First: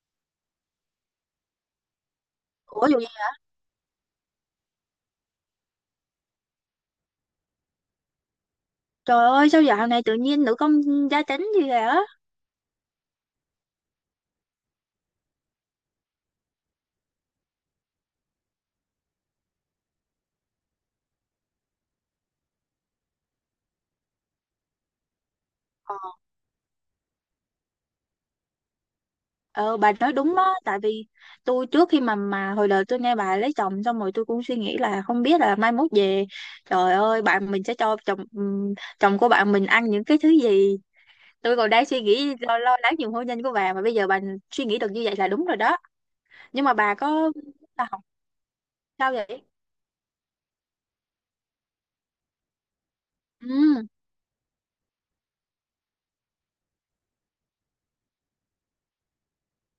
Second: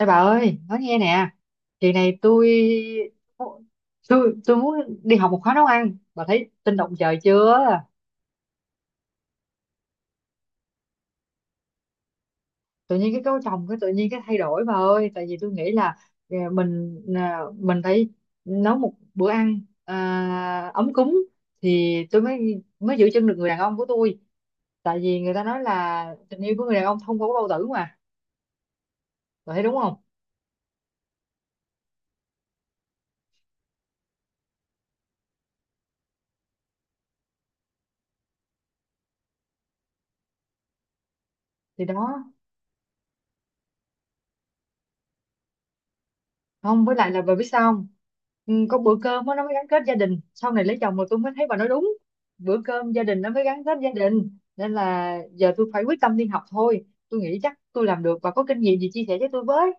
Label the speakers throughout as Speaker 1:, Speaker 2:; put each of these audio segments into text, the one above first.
Speaker 1: Ê bà ơi, nói nghe nè, kỳ này tôi
Speaker 2: Ủa dù gì?
Speaker 1: tôi tôi muốn đi học một khóa nấu ăn, bà thấy tinh động trời chưa?
Speaker 2: Trời ơi, sao dạo này tự nhiên nữ công gia chánh gì vậy á?
Speaker 1: Tự nhiên cái cấu chồng cái tự nhiên cái thay đổi bà ơi, tại vì tôi nghĩ là mình mình phải nấu một bữa ăn ấm cúng thì tôi mới mới giữ chân được người đàn ông của tôi, tại vì người ta nói
Speaker 2: Ờ,
Speaker 1: là tình yêu của người đàn ông thông qua cái bao tử mà, bà thấy đúng
Speaker 2: ờ, bà
Speaker 1: không?
Speaker 2: nói đúng đó, tại vì tôi trước khi mà hồi đời tôi nghe bà lấy chồng xong rồi tôi cũng suy nghĩ là không biết là mai mốt về, trời ơi, bạn mình sẽ cho chồng chồng của bạn mình ăn những cái thứ gì. Tôi còn
Speaker 1: Thì
Speaker 2: đang suy
Speaker 1: đó.
Speaker 2: nghĩ lo lo lắng nhiều hôn nhân của bà, mà bây giờ bà suy nghĩ được như vậy là đúng rồi đó. Nhưng mà
Speaker 1: Không
Speaker 2: bà
Speaker 1: với lại là
Speaker 2: có
Speaker 1: bà biết sao không?
Speaker 2: là học
Speaker 1: Ừ, có bữa
Speaker 2: sao
Speaker 1: cơm á, nó
Speaker 2: vậy?
Speaker 1: mới gắn kết gia đình sau này lấy chồng mà tôi mới thấy bà nói đúng. Bữa cơm gia đình nó mới gắn kết
Speaker 2: Ừ.
Speaker 1: gia đình nên là giờ tôi phải quyết tâm đi học thôi, tôi nghĩ chắc tôi làm được, và có kinh nghiệm gì chia sẻ với tôi với.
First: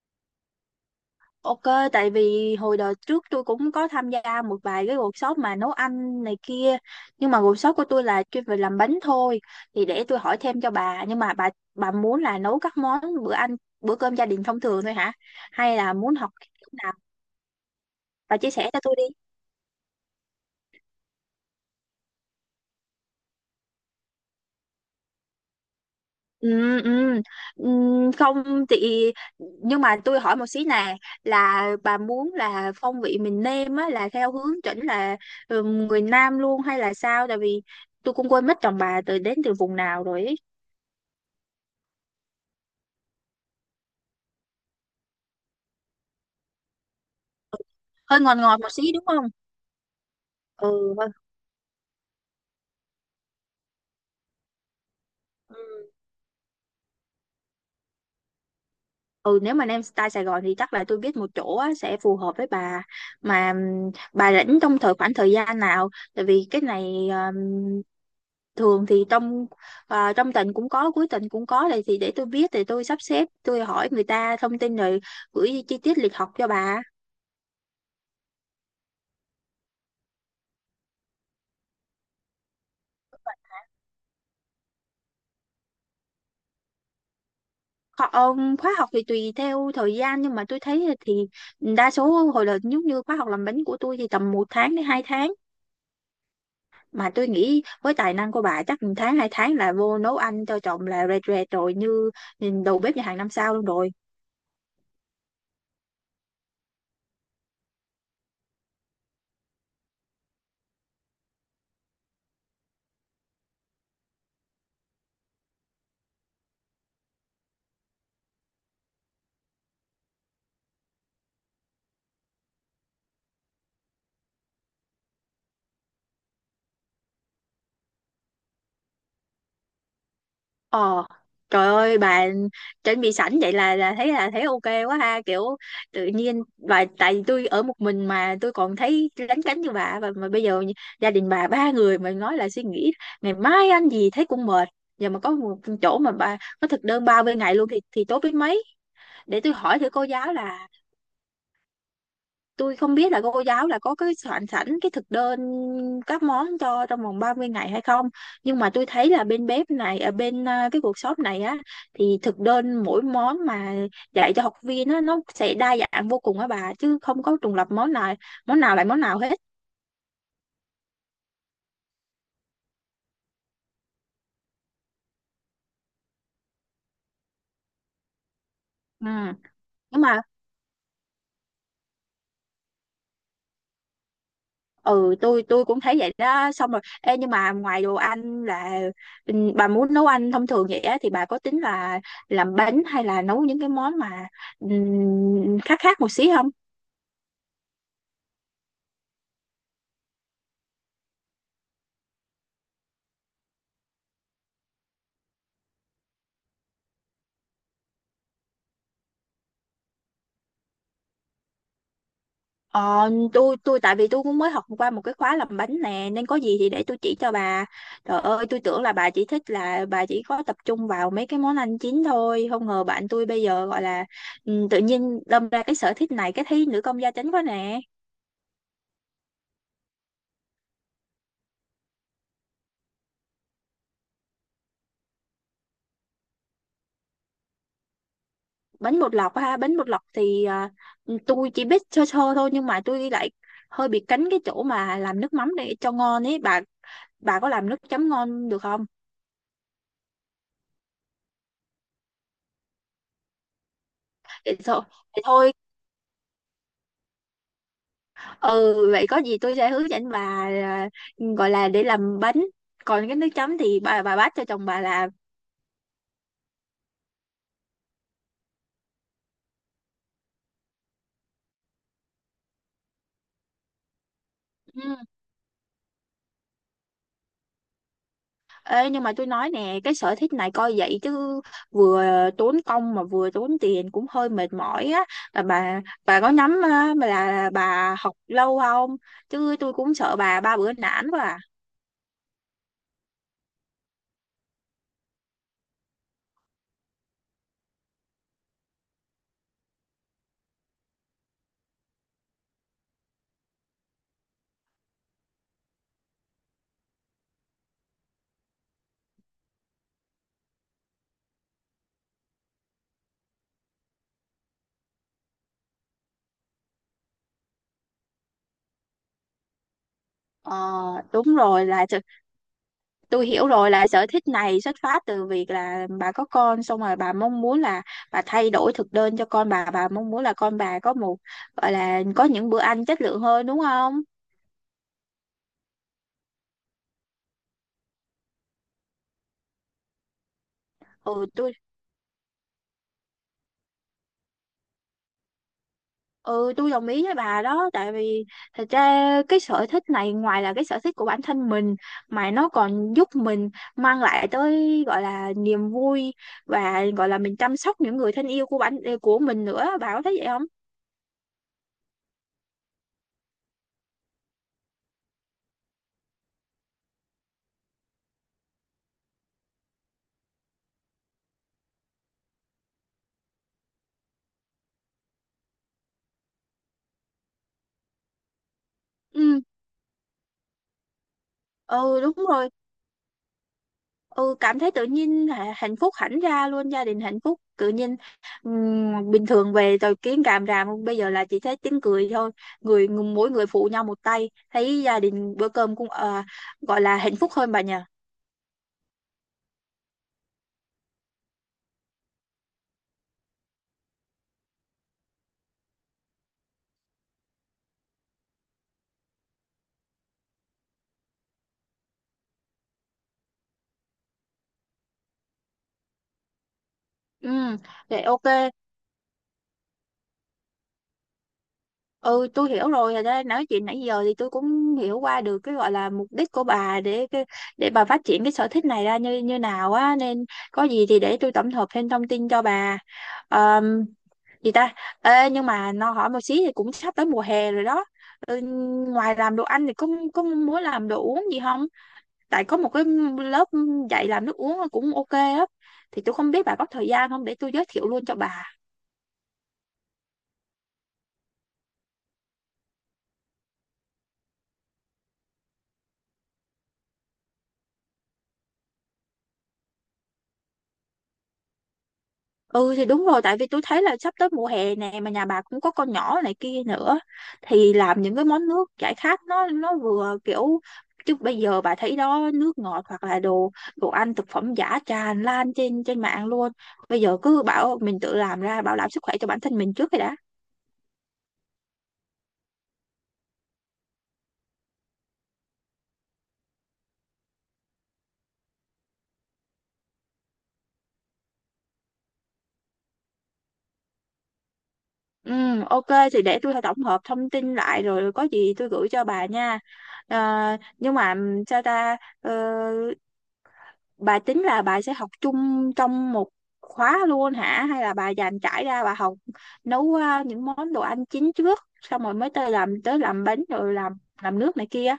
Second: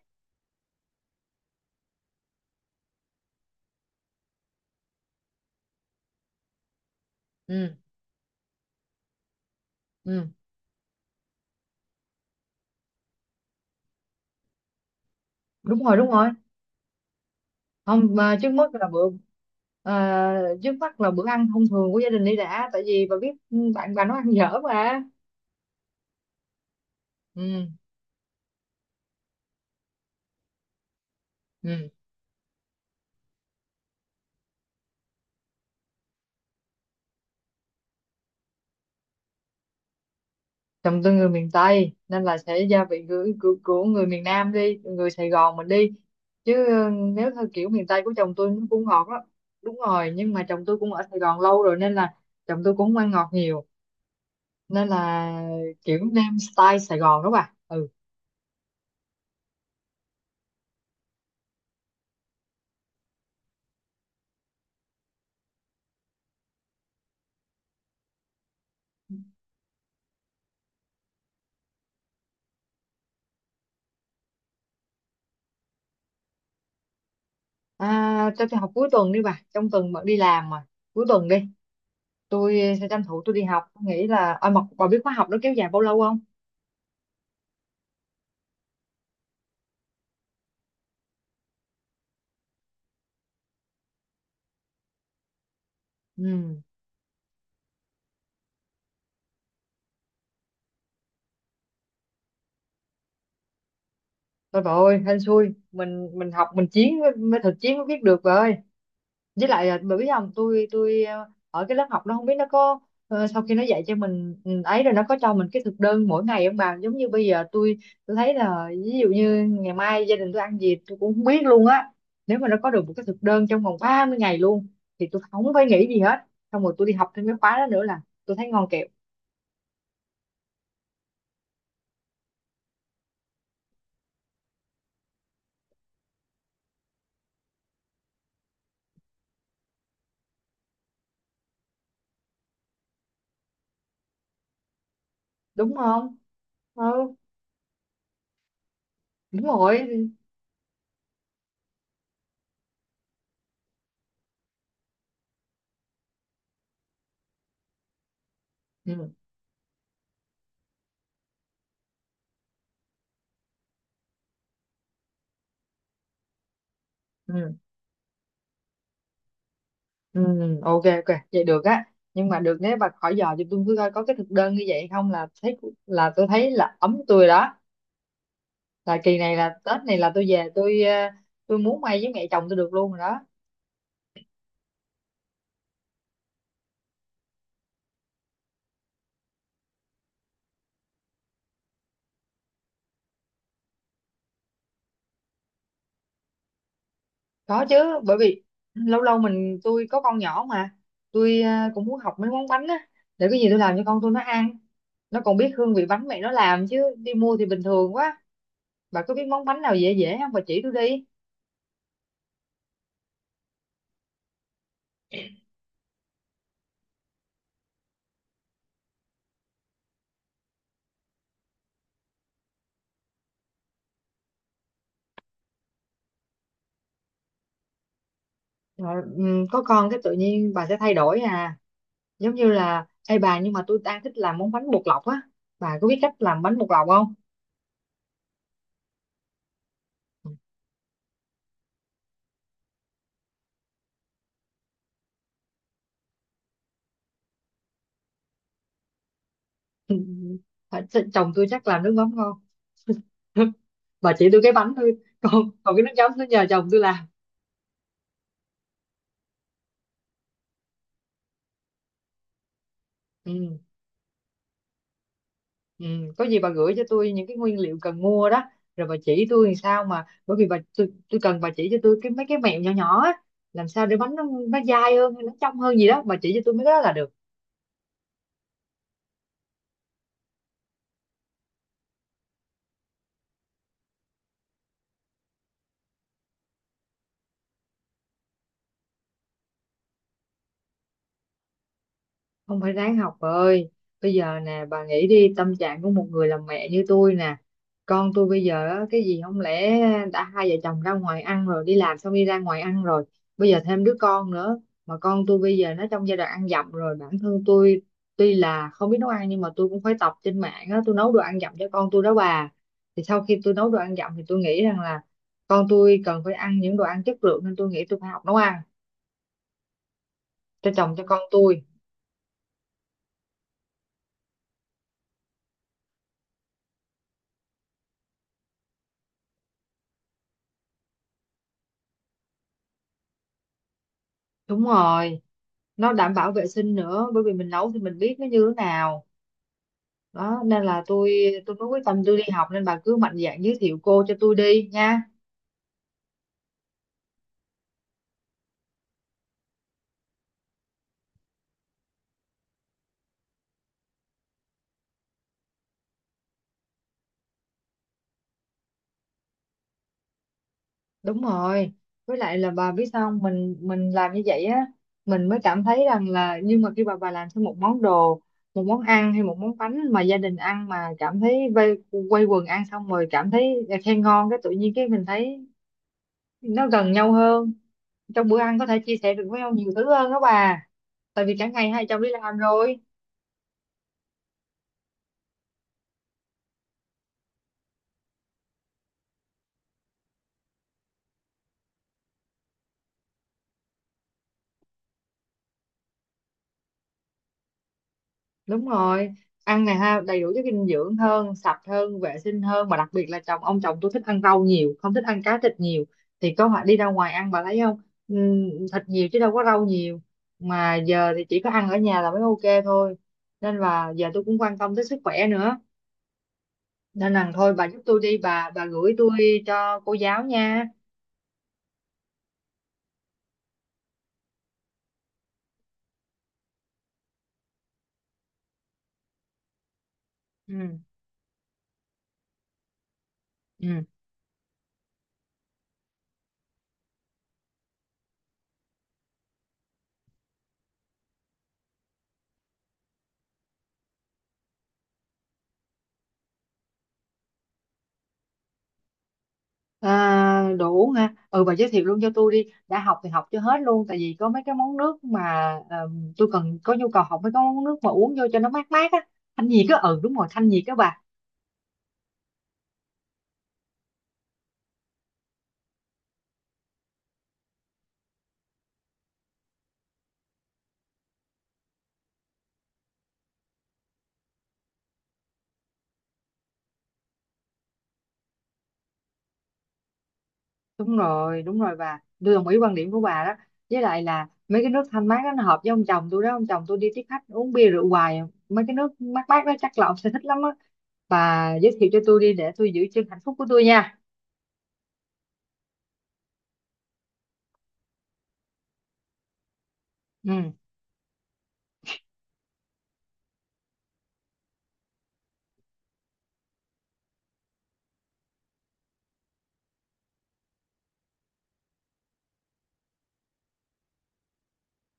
Speaker 2: Ok, tại vì hồi đợt trước tôi cũng có tham gia một vài cái workshop mà nấu ăn này kia. Nhưng mà workshop
Speaker 1: Ừ.
Speaker 2: của tôi là chuyên về làm bánh thôi. Thì để tôi
Speaker 1: Ừ,
Speaker 2: hỏi thêm cho bà. Nhưng mà bà muốn là nấu các món bữa ăn, bữa cơm gia đình thông thường thôi hả? Hay
Speaker 1: đúng
Speaker 2: là
Speaker 1: rồi, đúng
Speaker 2: muốn
Speaker 1: rồi.
Speaker 2: học cái kiểu nào?
Speaker 1: Không, mà
Speaker 2: Bà
Speaker 1: trước
Speaker 2: chia sẻ
Speaker 1: mắt
Speaker 2: cho
Speaker 1: là
Speaker 2: tôi
Speaker 1: bữa
Speaker 2: đi.
Speaker 1: à, trước mắt là bữa ăn thông thường của gia đình đi đã, tại vì bà biết, ừ, bạn bà nó ăn dở mà.
Speaker 2: Ừ, ừ, ừ,
Speaker 1: Ừ.
Speaker 2: không chị, nhưng mà tôi hỏi một xí nè, là
Speaker 1: Ừ.
Speaker 2: bà muốn là phong vị mình nêm á là theo hướng chỉnh là người nam luôn, hay là sao, tại vì tôi cũng quên mất chồng bà đến từ vùng nào rồi ấy.
Speaker 1: Chồng tôi người miền Tây nên là sẽ gia vị của người miền Nam đi, người Sài Gòn mình đi, chứ nếu theo kiểu miền Tây của
Speaker 2: Hơi
Speaker 1: chồng
Speaker 2: ngọt
Speaker 1: tôi
Speaker 2: ngọt
Speaker 1: nó
Speaker 2: một xí
Speaker 1: cũng
Speaker 2: đúng
Speaker 1: ngọt đó.
Speaker 2: không?
Speaker 1: Đúng rồi, nhưng mà chồng tôi cũng
Speaker 2: Ừ
Speaker 1: ở
Speaker 2: vâng.
Speaker 1: Sài Gòn lâu rồi nên là chồng tôi cũng không ăn ngọt nhiều, nên là
Speaker 2: Ừ.
Speaker 1: kiểu nem style Sài Gòn đó bà. Ừ.
Speaker 2: Ừ, nếu mà Nam Style Sài Gòn thì chắc là tôi biết một chỗ á, sẽ phù hợp với bà. Mà bà rảnh trong khoảng thời gian nào, tại vì cái này thường thì trong tuần cũng có, cuối tuần cũng có, thì để tôi biết thì tôi sắp xếp, tôi hỏi người ta thông tin rồi gửi chi tiết lịch học cho bà.
Speaker 1: Cho tôi học cuối tuần đi bà, trong tuần bận đi làm mà, cuối tuần đi tôi sẽ tranh thủ tôi đi học. Tôi nghĩ là, mà bà biết khóa học nó kéo dài bao lâu không?
Speaker 2: Khóa học thì tùy theo thời gian, nhưng mà tôi thấy thì đa số hồi là giống như khóa học làm bánh của tôi thì tầm 1 tháng đến 2 tháng.
Speaker 1: Ừ.
Speaker 2: Mà tôi nghĩ với tài năng của bà chắc 1 tháng 2 tháng là vô nấu ăn cho chồng là rệt rệt rồi, như nhìn đầu bếp nhà hàng 5 sao luôn rồi.
Speaker 1: Thôi bà ơi, hên xui, mình học mình chiến mới thực chiến mới biết được bà ơi. Với lại là bởi biết không, tôi ở cái lớp học nó không biết nó có, sau khi nó dạy cho mình, ừ, ấy rồi nó có cho mình cái thực đơn mỗi ngày không bà? Giống như bây giờ tôi thấy là ví dụ như ngày mai gia đình tôi ăn gì tôi cũng không biết luôn á. Nếu mà nó có được một cái thực đơn trong vòng 30 ngày luôn thì tôi không phải nghĩ gì hết, xong rồi tôi đi học thêm cái khóa đó nữa là tôi thấy ngon kẹo
Speaker 2: ờ Trời ơi, bà chuẩn bị sẵn vậy là thấy ok quá ha, kiểu tự nhiên bà, tại vì tôi ở một mình mà tôi còn thấy lấn cấn như bà, và mà bây giờ gia đình bà ba người mà, nói là suy nghĩ ngày mai ăn gì thấy cũng mệt. Giờ mà có một
Speaker 1: đúng
Speaker 2: chỗ mà
Speaker 1: không?
Speaker 2: bà có thực đơn
Speaker 1: Ừ,
Speaker 2: bao bên ngày luôn thì tốt biết mấy. Để
Speaker 1: đúng
Speaker 2: tôi hỏi
Speaker 1: rồi.
Speaker 2: thử cô giáo là tôi không biết là cô giáo là có cái soạn sẵn cái thực đơn các món cho trong vòng 30 ngày hay không, nhưng mà tôi thấy
Speaker 1: Ừ.
Speaker 2: là bên bếp này ở cái workshop này á thì thực đơn mỗi món mà dạy cho học viên á nó sẽ đa dạng vô cùng á bà, chứ không có
Speaker 1: Ừ.
Speaker 2: trùng lặp món nào lại món nào hết.
Speaker 1: Ừ, ok, ok vậy được á, nhưng mà được nếu bà khỏi dò thì tôi cứ coi có cái thực đơn như vậy không là thấy, là tôi thấy là ấm tôi rồi đó, là
Speaker 2: Ừ.
Speaker 1: kỳ này là Tết này
Speaker 2: Nhưng
Speaker 1: là
Speaker 2: mà
Speaker 1: tôi về tôi, tôi muốn may với mẹ chồng tôi được luôn rồi đó.
Speaker 2: ừ tôi cũng thấy vậy đó, xong rồi ê, nhưng mà ngoài đồ ăn là bà muốn nấu ăn thông thường vậy á thì bà có tính là làm bánh hay là nấu những cái món mà ừ, khác khác một xí không?
Speaker 1: Có chứ, bởi vì lâu lâu mình, tôi có con nhỏ mà, tôi cũng muốn học mấy món bánh á, để cái gì tôi làm cho con tôi nó ăn, nó còn biết hương vị bánh mẹ nó làm chứ đi mua thì bình thường quá. Bà có biết món bánh nào dễ dễ không bà, chỉ tôi đi.
Speaker 2: Ờ, tôi tại vì tôi cũng mới học qua một cái khóa làm bánh nè, nên có gì thì để tôi chỉ cho bà. Trời ơi, tôi tưởng là bà chỉ thích là bà chỉ có tập trung vào mấy cái món ăn chín thôi, không ngờ bạn tôi bây giờ gọi là tự nhiên đâm ra cái sở thích này cái thấy nữ công gia chánh quá nè.
Speaker 1: Rồi, ừ, có con cái tự nhiên bà sẽ thay đổi à. Giống như là, ê bà, nhưng mà tôi đang thích làm món bánh bột lọc á, bà có biết cách làm bánh bột lọc không?
Speaker 2: Bánh bột lọc ha, bánh bột lọc thì tôi chỉ biết sơ sơ thôi, nhưng mà tôi lại hơi bị cánh cái chỗ mà làm nước mắm để cho ngon ấy. Bà có làm nước chấm ngon được không?
Speaker 1: Phải- chồng tôi chắc làm nước mắm ngon. Bà chỉ tôi cái
Speaker 2: Để
Speaker 1: bánh
Speaker 2: thôi,
Speaker 1: thôi.
Speaker 2: để
Speaker 1: còn
Speaker 2: thôi
Speaker 1: còn cái nước chấm nó nhờ chồng tôi làm.
Speaker 2: ừ vậy có gì tôi sẽ hướng dẫn bà à, gọi là để làm bánh, còn cái nước chấm
Speaker 1: Ừ,
Speaker 2: thì bà bắt cho chồng bà làm.
Speaker 1: ừ. Có gì bà gửi cho tôi những cái nguyên liệu cần mua đó, rồi bà chỉ tôi làm sao, mà bởi vì bà tôi, cần bà chỉ cho tôi cái mấy cái mẹo nhỏ nhỏ á, làm sao để bánh nó dai
Speaker 2: Ừ.
Speaker 1: hơn nó trong hơn gì đó, bà chỉ cho tôi mấy cái đó là được.
Speaker 2: Ê, nhưng mà tôi nói nè, cái sở thích này coi vậy chứ vừa tốn công mà vừa tốn tiền cũng hơi mệt mỏi á, là bà có nhắm á, mà là bà học lâu không, chứ tôi cũng sợ bà ba bữa nản quá à.
Speaker 1: Không, phải ráng học bà ơi. Bây giờ nè bà nghĩ đi, tâm trạng của một người làm mẹ như tôi nè, con tôi bây giờ á, cái gì không lẽ đã hai vợ chồng ra ngoài ăn rồi đi làm xong đi ra ngoài ăn, rồi bây giờ thêm đứa con nữa, mà con tôi bây giờ nó trong giai đoạn ăn dặm rồi. Bản thân tôi tuy là không biết nấu ăn nhưng mà tôi cũng phải tập trên mạng á, tôi nấu đồ ăn dặm cho con tôi đó bà. Thì sau khi tôi nấu đồ ăn dặm thì tôi nghĩ rằng là con tôi cần phải ăn những đồ ăn chất lượng nên tôi nghĩ tôi phải học nấu ăn
Speaker 2: Ờ
Speaker 1: cho chồng, cho con
Speaker 2: đúng
Speaker 1: tôi.
Speaker 2: rồi, là tôi hiểu rồi là sở thích này xuất phát từ việc là bà có con xong rồi bà mong muốn là bà thay đổi thực đơn cho con bà mong muốn là con bà có một gọi là có những bữa ăn chất lượng hơn, đúng không?
Speaker 1: Đúng rồi, nó đảm bảo vệ sinh nữa bởi vì mình nấu thì mình biết nó như thế nào đó, nên là tôi
Speaker 2: ừ tôi
Speaker 1: tôi mới quyết tâm tôi đi học, nên bà cứ mạnh dạn giới thiệu cô cho tôi đi nha.
Speaker 2: ừ tôi đồng ý với bà đó, tại vì thật ra cái sở thích này ngoài là cái sở thích của bản thân mình mà nó còn giúp mình mang lại tới gọi là niềm vui, và gọi là mình chăm sóc những người thân yêu của bản của mình nữa, bà có thấy vậy không?
Speaker 1: Đúng rồi, với lại là bà biết sao không? Mình làm như vậy á, mình mới cảm thấy rằng là, nhưng mà khi bà làm thêm một món đồ, một món ăn hay một món bánh mà gia đình ăn mà cảm thấy vây, quây quần ăn xong rồi cảm thấy khen ngon, cái tự nhiên cái mình thấy nó gần nhau hơn, trong bữa ăn có thể chia sẻ được với
Speaker 2: Ừ,
Speaker 1: nhau nhiều thứ hơn đó bà. Tại vì cả ngày hai
Speaker 2: ừ
Speaker 1: chồng đi
Speaker 2: đúng
Speaker 1: làm
Speaker 2: rồi.
Speaker 1: rồi.
Speaker 2: Ừ, cảm thấy tự nhiên hạnh phúc hẳn ra luôn, gia đình hạnh phúc tự nhiên, bình thường về rồi kiến càm ràm, bây giờ là chỉ thấy tiếng cười thôi, người mỗi người phụ nhau một tay, thấy gia đình bữa cơm cũng gọi là hạnh phúc hơn bà nhỉ.
Speaker 1: Đúng rồi, ăn này ha, đầy đủ chất dinh dưỡng hơn, sạch hơn, vệ sinh hơn, mà đặc biệt là ông chồng tôi thích ăn rau nhiều, không thích ăn cá thịt nhiều thì có phải đi ra ngoài ăn, bà thấy không? Thịt nhiều chứ đâu có rau nhiều, mà giờ thì chỉ có ăn ở nhà là mới ok thôi, nên là giờ tôi cũng quan tâm tới sức khỏe nữa, nên là thôi
Speaker 2: Ừ
Speaker 1: bà giúp tôi
Speaker 2: vậy
Speaker 1: đi
Speaker 2: ok.
Speaker 1: bà gửi tôi cho cô giáo nha.
Speaker 2: Ừ tôi hiểu rồi. Thật ra nói chuyện nãy giờ thì tôi cũng hiểu qua được cái gọi là mục đích của bà để để bà phát triển cái sở thích này ra như như nào á, nên có
Speaker 1: Ừ.
Speaker 2: gì thì để tôi tổng hợp thêm thông tin cho bà.
Speaker 1: Ừ.
Speaker 2: Gì ta? Ê, nhưng mà nó hỏi một xí, thì cũng sắp tới mùa hè rồi đó. Ừ, ngoài làm đồ ăn thì có muốn làm đồ uống gì không, tại có một cái lớp dạy làm nước uống cũng ok á, thì tôi không biết bà có thời gian không để tôi giới thiệu luôn cho bà.
Speaker 1: À, đủ ha, ừ bà giới thiệu luôn cho tôi đi, đã học thì học cho hết luôn, tại vì có mấy cái món nước mà, ờ, tôi cần có nhu cầu học mấy cái món nước mà uống vô cho nó mát mát á, thanh nhiệt á, ừ đúng rồi, thanh nhiệt á bà.
Speaker 2: Ừ thì đúng rồi, tại vì tôi thấy là sắp tới mùa hè nè mà nhà bà cũng có con nhỏ này kia nữa, thì làm những cái món nước giải khát, nó vừa kiểu, chứ bây giờ bà thấy đó, nước ngọt hoặc là đồ đồ ăn thực phẩm giả tràn lan trên trên mạng luôn, bây giờ cứ bảo mình tự làm ra bảo đảm sức khỏe cho bản thân mình trước rồi đã.
Speaker 1: Đúng rồi, đúng rồi bà, tôi đồng ý quan điểm của bà đó, với lại là mấy cái nước thanh mát đó nó hợp với ông chồng tôi đó, ông chồng tôi đi tiếp khách uống bia rượu hoài, mấy cái nước mát mát đó chắc là ông sẽ thích lắm á, bà giới thiệu cho tôi đi để tôi giữ chân hạnh phúc của tôi nha.
Speaker 2: Ừ ok, thì để tôi tổng hợp thông tin lại rồi có gì tôi gửi cho bà nha. Ờ,
Speaker 1: Ừ.
Speaker 2: nhưng mà sao ta? Ờ, bà tính là bà sẽ học chung trong một khóa luôn hả, hay là bà dành trải ra bà học nấu những món đồ ăn chính trước xong rồi mới tới làm bánh rồi làm nước này kia.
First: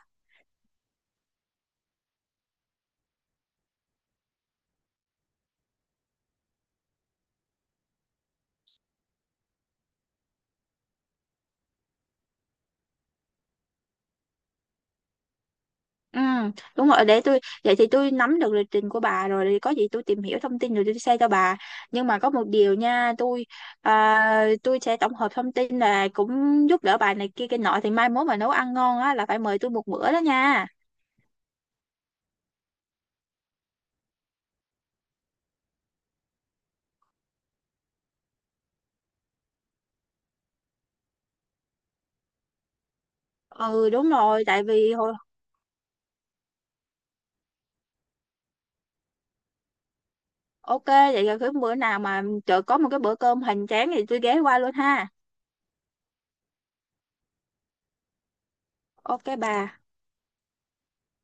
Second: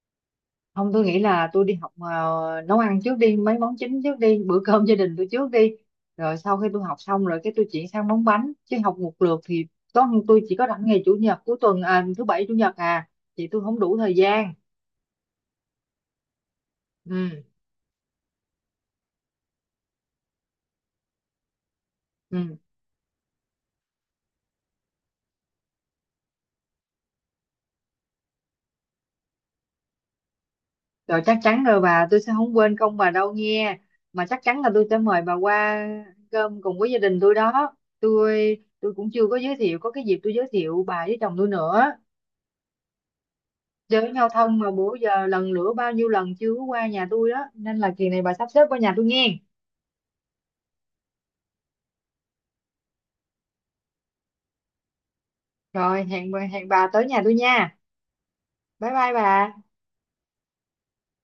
Speaker 1: Không, tôi nghĩ là tôi đi học nấu ăn trước đi, mấy món chính trước đi, bữa cơm gia đình tôi trước đi, rồi sau khi tôi học xong rồi cái tôi chuyển sang món bánh, chứ học một lượt thì có, tôi chỉ có rảnh ngày chủ nhật cuối tuần, thứ bảy chủ nhật à, thì tôi không đủ thời gian.
Speaker 2: Ừ đúng rồi, để
Speaker 1: Ừ.
Speaker 2: tôi vậy thì tôi nắm được lịch trình của bà rồi thì có gì tôi tìm hiểu thông tin rồi tôi share cho bà. Nhưng mà có
Speaker 1: Ừ.
Speaker 2: một điều nha tôi, tôi sẽ tổng hợp thông tin là cũng giúp đỡ bà này kia cái nọ thì mai mốt mà nấu ăn ngon á là phải mời tôi một bữa đó nha.
Speaker 1: Rồi chắc chắn rồi bà, tôi sẽ không quên công bà đâu nghe, mà chắc chắn là tôi sẽ mời bà qua ăn cơm cùng với gia đình tôi đó, tôi cũng chưa có giới thiệu, có cái dịp tôi giới thiệu bà với chồng tôi nữa.
Speaker 2: Ừ đúng
Speaker 1: Giới giao
Speaker 2: rồi
Speaker 1: thông
Speaker 2: tại
Speaker 1: mà
Speaker 2: vì
Speaker 1: bữa
Speaker 2: hồi.
Speaker 1: giờ lần lữa bao nhiêu lần chưa có qua nhà tôi đó, nên là kỳ này bà sắp xếp qua nhà tôi nghe.
Speaker 2: Ok, vậy là cái bữa nào mà chợ có một cái bữa cơm hoành tráng thì tôi ghé qua luôn ha.
Speaker 1: Rồi hẹn bà tới nhà tôi nha. Bye bye
Speaker 2: Ok bà.
Speaker 1: bà.